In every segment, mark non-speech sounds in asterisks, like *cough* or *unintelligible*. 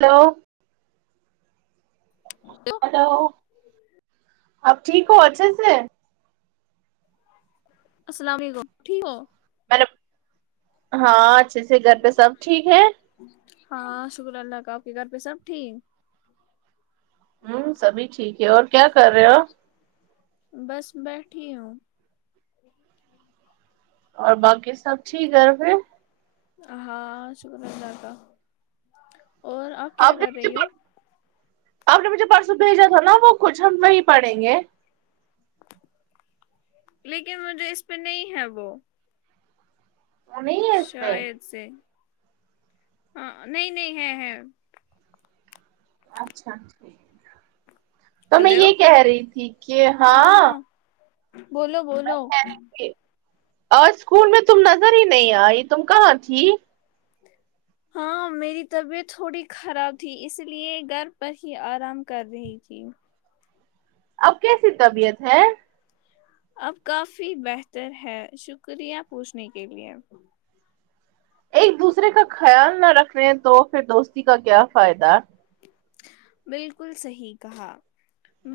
hello تو hello آپ ٹھیک ہو اچھے سے السلام علیکم ٹھیک ہو ہیلو ہاں اچھے سے گھر پہ سب ٹھیک ہے ہاں شکر اللہ کا آپ کے گھر پہ سب ٹھیک ہوں سبھی ٹھیک ہے اور کیا کر رہے ہو بس بیٹھی ہوں اور باقی سب ٹھیک ہے گھر پہ ہاں شکر اللہ کا اور آپ کیا نے کر مجھے رہی ہو آپ نے مجھے پرسوں بھیجا تھا نا وہ کچھ ہم وہی پڑیں گے لیکن مجھے اس پہ نہیں ہے وہ وہ نہیں ہی اس پے شاید سے ہاں نہیں نہیں ہے ہے اچھاچا تو میں یہ ہلو کہہ رہی تھی کہ ہاں بولو بولو ک آج اسکول میں تم نظر ہی نہیں آئی تم کہاں تھی ہاں میری طبیعت تھوڑی خراب تھی اس لیے گھر پر ہی آرام کر رہی تھی اب کیسی طبیعت ہے اب کافی بہتر ہے شکریہ پوچھنے کے لیے ایک دوسرے کا خیال نہ رکھے تو پھر دوستی کا کیا فائدہ بالکل صحیح کہا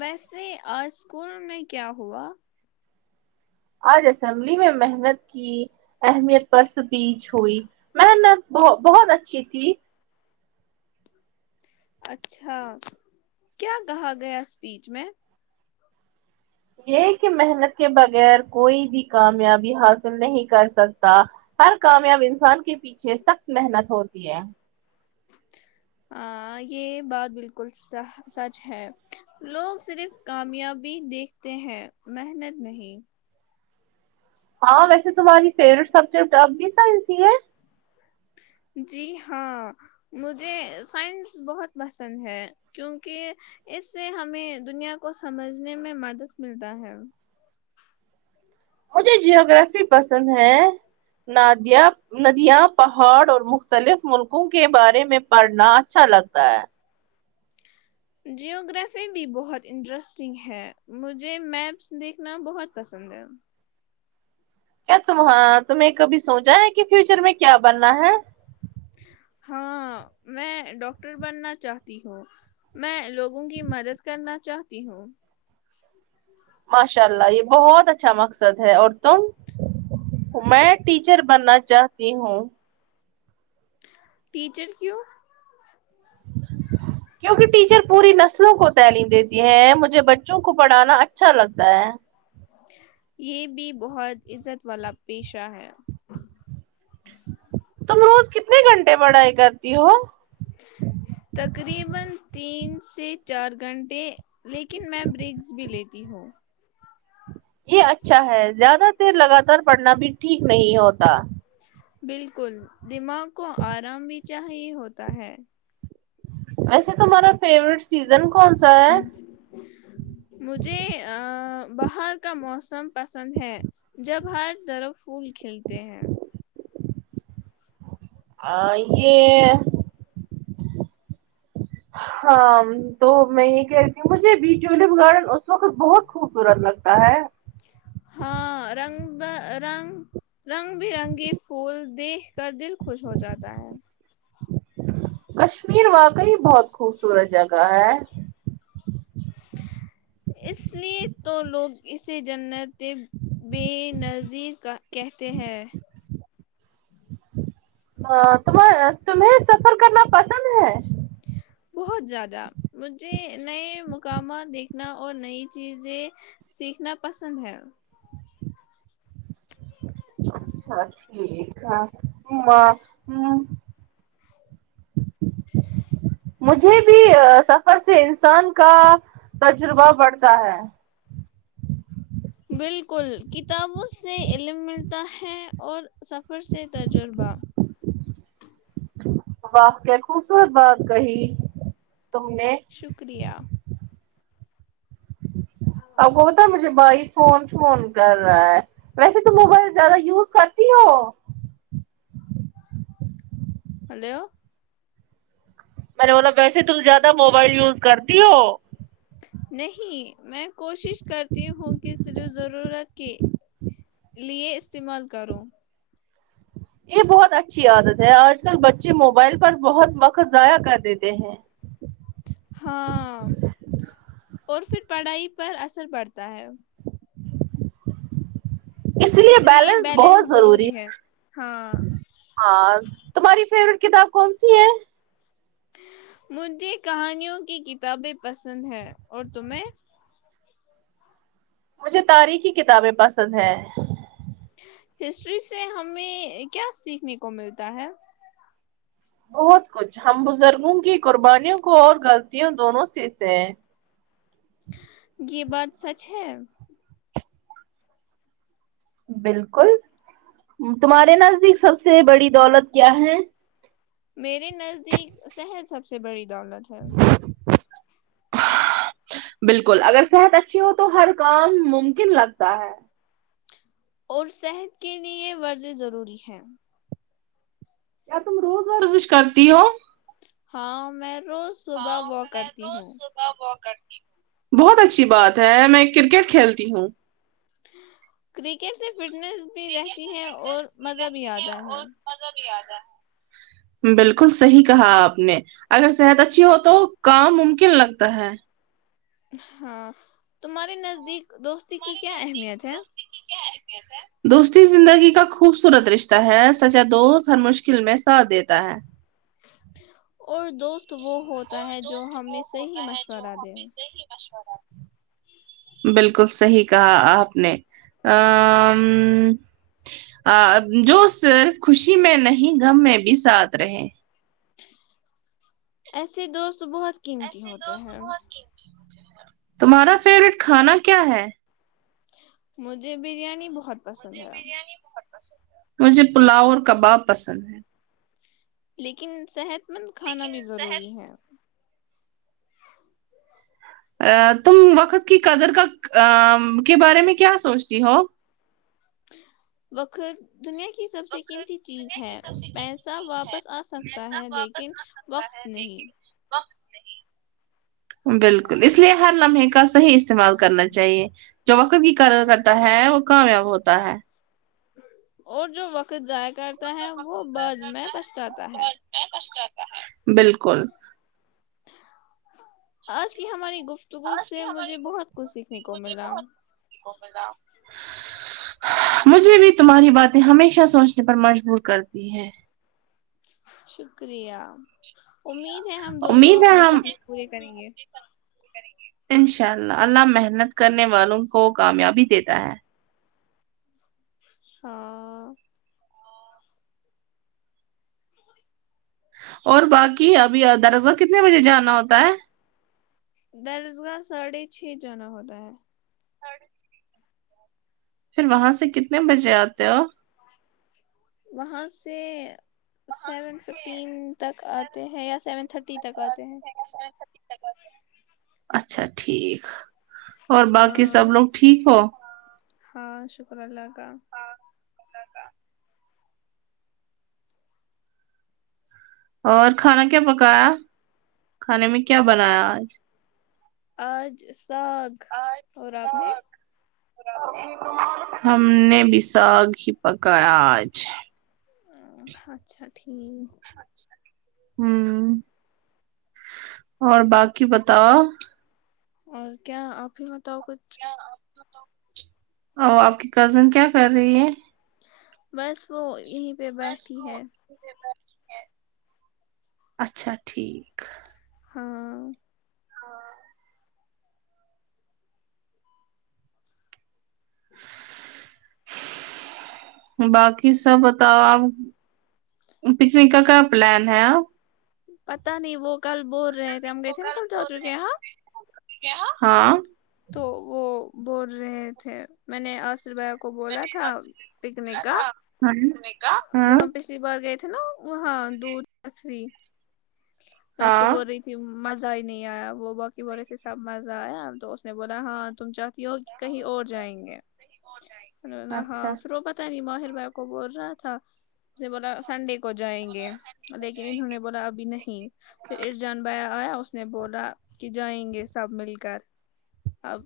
ویسے آج اسکول میں کیا ہوا آج اسمبلی میں محنت ی کی اہمیت پرس بیچ ہوئی محنت ب بہت اچھی تھی اچھا کیا کہا گیا اسپیچ میں یہ کہ محنت کے بغیر کوئی بھی کامیابی حاصل نہیں کر سکتا ہر کامیاب انسان کے پیچھے سخت محنت ہوتی ہے ہ یہ بات بالکل سہہ سچ ہے لوگ صرف کامیابی دیکھتے ہیں محنت نہیں ہاں ویسے تمہاری فیورٹ سبجیکٹ اب بھی سائنس ہی ہے جی ہاں مجھے سائنس بہت پسند ہے کیونکہ اس سے ہمیں دنیا کو سمجھنے میں مدد ملتا ہے مجھے جیوگرافی پسند ہے نادیہ ندیاں پہاڑ اور مختلف ملکوں کے بارے میں پڑھنا اچھا لگتا ہے جیوگررافی بھی بہت انٹرسٹنگ ہے مجھے میپس دیکھنا بہت پسند ہے کیا تماں تمہیں کبھی سوچا ہے کہ فیوچر میں کیا بننا ہے ہاں میں ڈاکٹر بننا چاہتی ہوں میں لوگوں کی مدد کرنا چاہتی ہوں ماشاء اللہ یہ بہت اچھا مقصد ہے اور تم میں ٹیچر بننا چاہتی ہوں ٹیچر کیوں کیونکہ ٹیچر پوری نسلوں کو تعلیم دیتی ہیں مجھے بچوں کو پڑھانا اچھا لگتا ہے یہ بھی بہت عزت والا پیشہ ہے تم روز کتنے گھنٹے پڑھائی کرتی ہو تقریبا تین سے چار گھنٹے لیکن میں برگس بھی لیتی ہوں یہ اچھا ہے زیادہ دیر لگاتار پڑھنا بھی ٹھیک نہیں ہوتا بالکل دماغ کو آرام بھی چاہیے ہوتا ہے ایسے تمہارا فیوریٹ سیزن کون سا ہے مجھے ا باہر کا موسم پسند ہے جب ہر طرف پھول کھلتے ہیں آ یہ ہ ہاں تو میں یہ کہہ رہیتی ہوں مجھے بھی ٹولپ گارڈن اس وقت بہت خوبصورت لگتا ہے ہاں رنگ ب رنگ رنگ بی رنگی پھول دیکھ کر دل خوش ہو جاتا ہے کشمیر واقعی بہت خوبصورت جگہ ہے *inaudible* اس لیے تو لوگ اسے جنتے بے نظیر کا کہتے ہیں ہاہ تم تمہیں سفر کرنا پسند ہے بہت زیادہ مجھے نئے مقامات دیکھ نا اور نئی چیزیں سیکھنا پسند ہے *unintelligible* اچھا ٹھیک ہے ما آمم *inaudible* مجھے بھی سفر سے انسان کا تجربہ بڑھتا ہے بالکل کتابوں سے علم ملتا ہے اور سفر سے تجربہ واو کیا خوبصورت بات کہی تم نے شکریہ آپ کو ہوتا ہے مجھے بھائی فون فون کر رہا ہے ویسے تم موبائل زیادہ یوز کرتی ہو ہیلو میں نے بولا ویسے تم زیادہ موبائل یوز کرتی ہو نہیں میں کوشش کرتی ہوں کہ صرف ضرورت کہ لیے استعمال کرو یے بہت اچھی عادت ہے آج کل بچے موبائل پر بہت وقت ضائع کر دیتے ہیں ہاں اور پھر پڑھائی پر اثر پڑتا ہے اس لیے بیلنس بہت ضروری ہے ہاں تمہاری فیورٹ کتاب کون سی ہے مجھے کہانیوں کی کتابیں پسند ہیں اور تمہیں مجھے تاریخی کتابیں پسند ہے ہسٹری سے ہمیں کیا سیکھنے کو ملتا ہے بہت کچھ ہم بزرگوں کی قربانیوں کو اور غلطیوں دونوں سیکھتے ہیں یے بات سچ ہے بالکل تمہارے نزدیک سب سے بڑی دولت کیا ہے میرے نزدیک صحت سب سے بڑی دولت ہے بالکل اگر صحت اچھی ہو تو ہر کام ممکن لگتا ہے اور صحت کے لیے ورزش ضروری ہے کیا تم روز ورزش کرتی ہو ہاں میں روز صبح ہاں واک میں کرتی روز ہوں صبح بہت اچھی بات ہے میں کرکٹ کھیلتی ہوں کرکٹ سے فٹنس بھی کرکٹ رہتی سے ہے اور فٹنس مزہ بھی رہتی آتا ہے اور مزہ بھی آتا ہے بالکل صحیح کہا آپ نے اگر صحت اچھی ہو تو کام ممکن لگتا ہے ہاں تمہارے نزدیک دوستی کی تمہارے کیا نزدیک اہمیت ہے دوستی کی کیا اہمیت ہے دوستی زندگی کا خوبصورت رش تا ہے سچا دوست ہر مشکل میں ساتھ دیتا ہے اور دوست وہی ہوتا اور ہے جو دوست وہ ہمیں صحیح ہوتا ہے جو مشورہ دے ہمیں صحیح مشورہ جی بالکل صحیح کہا آپ نے آمم جو صرف خوشی میں نہیں گم میں بھی ساتھ رہے ایسے دوست بہت قیمتی ایسے ہوتے دوست ہیں بہت تمہارا فیوریٹ کھانا کیا ہے مجھے بریانی بہت پسند مجھے ہے بریانی بہت پسند ہے مجھے پلاؤ اور کباب پسند ہے لیکن صحت مند کھانا بھی ضروری ہے تم وقت کی قدر کا کے بارے میں کیا سوچتی ہو وقت دنیا کی سب سے وقت قیمتی چیز دنیا کی ہے سب سے قیمتی پیسہ چیز ہے واپس آ سکتا پیسہ ہے لیکن وقص نہیں وقص نہیں بالکل اس لیے ہر لمحے کا صحیح استعمال کرنا چاہیے جو وقت کی کرتا ہے وہ کامیاب ہوتا ہے اور جو وقت ضائع وہ کرتا ہے جو وقت وہ ضائع بعد میں کرتا وہ پچھتاتا ہے بعد میں پچھتاتا ہے بالکل آج کی ہماری گفتگو آج کی سے مجھے ہماری بہت گفتگو کچھ سیکھنے سے کو مجھے ملا بہت سیکھنے کو ملا مجھے بھی تمہاری باتیں ہمیشہ سوچنے پر مجبور کرتی ہے شکریہ امید ہے ہم دونوں امید ہے اپنے سپنے پورے کریں گے کریں گے انشاء اللہ اللہ محنت کرنے والوں کو کامیابی دیتا ہے ہاں اور باقی ابھی دراصل کتنے بجے جانا ہوتا ہے درسگاہ ساڑھے چھ جانا ہوتا ہے پھر وہاں سے کتنے بجے آتے ہو وہاں سے سیون ففٹین تک آت تے ہیں یا سیون تھرٹی تک آتے ہیں اچھا ٹھیک اور باقی ہاں سب لوگ ٹھیک ہو ہاں شکر اللہ کا اور کھانا کیا پکایا کھانے میں کیا بنایا آج آج ساد آج سااک ہم نے بھی سااک ہی پکایا آج ا اچھا ٹھیک ہ اور باقی بتاؤ اور کیا آپ ہی بتاؤ کچھ ا آپ کی کزن کیا کر رہی ہے بس وہ یہ بس کو انتظار کرتی ہے اچھا ٹھیک ہاں باقی سب بتاؤ آپ پکنک کا کیا پلان ہے آپ پتا نہیں وہ کل بول رہے تھے ہم گئے تھے نا کل جا چکے ہیں ہاں چھوٹی کیا ہاں تو وہ بول رہے تھے میں نے آصر ب میں نے کو بلا تھا میں جب ہم پچھلی بار گئے تھے نا وہاں دھ تری میں اس کو ہاں بول رہی تھی مزہ ہی نہیں آیا وہ باقی بورے سے سب مزہ آیا تو اس نے بولا ہاں تم چاہتی ہو کہیں اور جائیں گے ہاں اچھا *unintelligible* ماہر بھائی کو بول رہا تھا نے بولا سنڈے کو جائیں گے لیکن انہوں نے بولا ابھی نہیں ہیں پھر ار جان بیا آیا اس نے بولا کی جائیں گے سب مل کر اب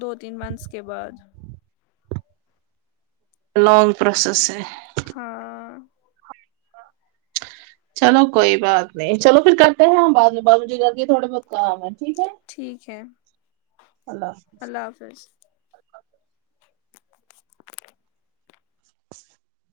دو تین منتھس کے بعد لانگ پروسس ہے ہاں چلو کوئی بات نہیں چلو پھر کرتے ہیں ہم بعد میں بازو جگہ کے تھوڑا بہت کام ہے ٹھیک ہے ٹھیک ہے اللہ حافظ آ فظ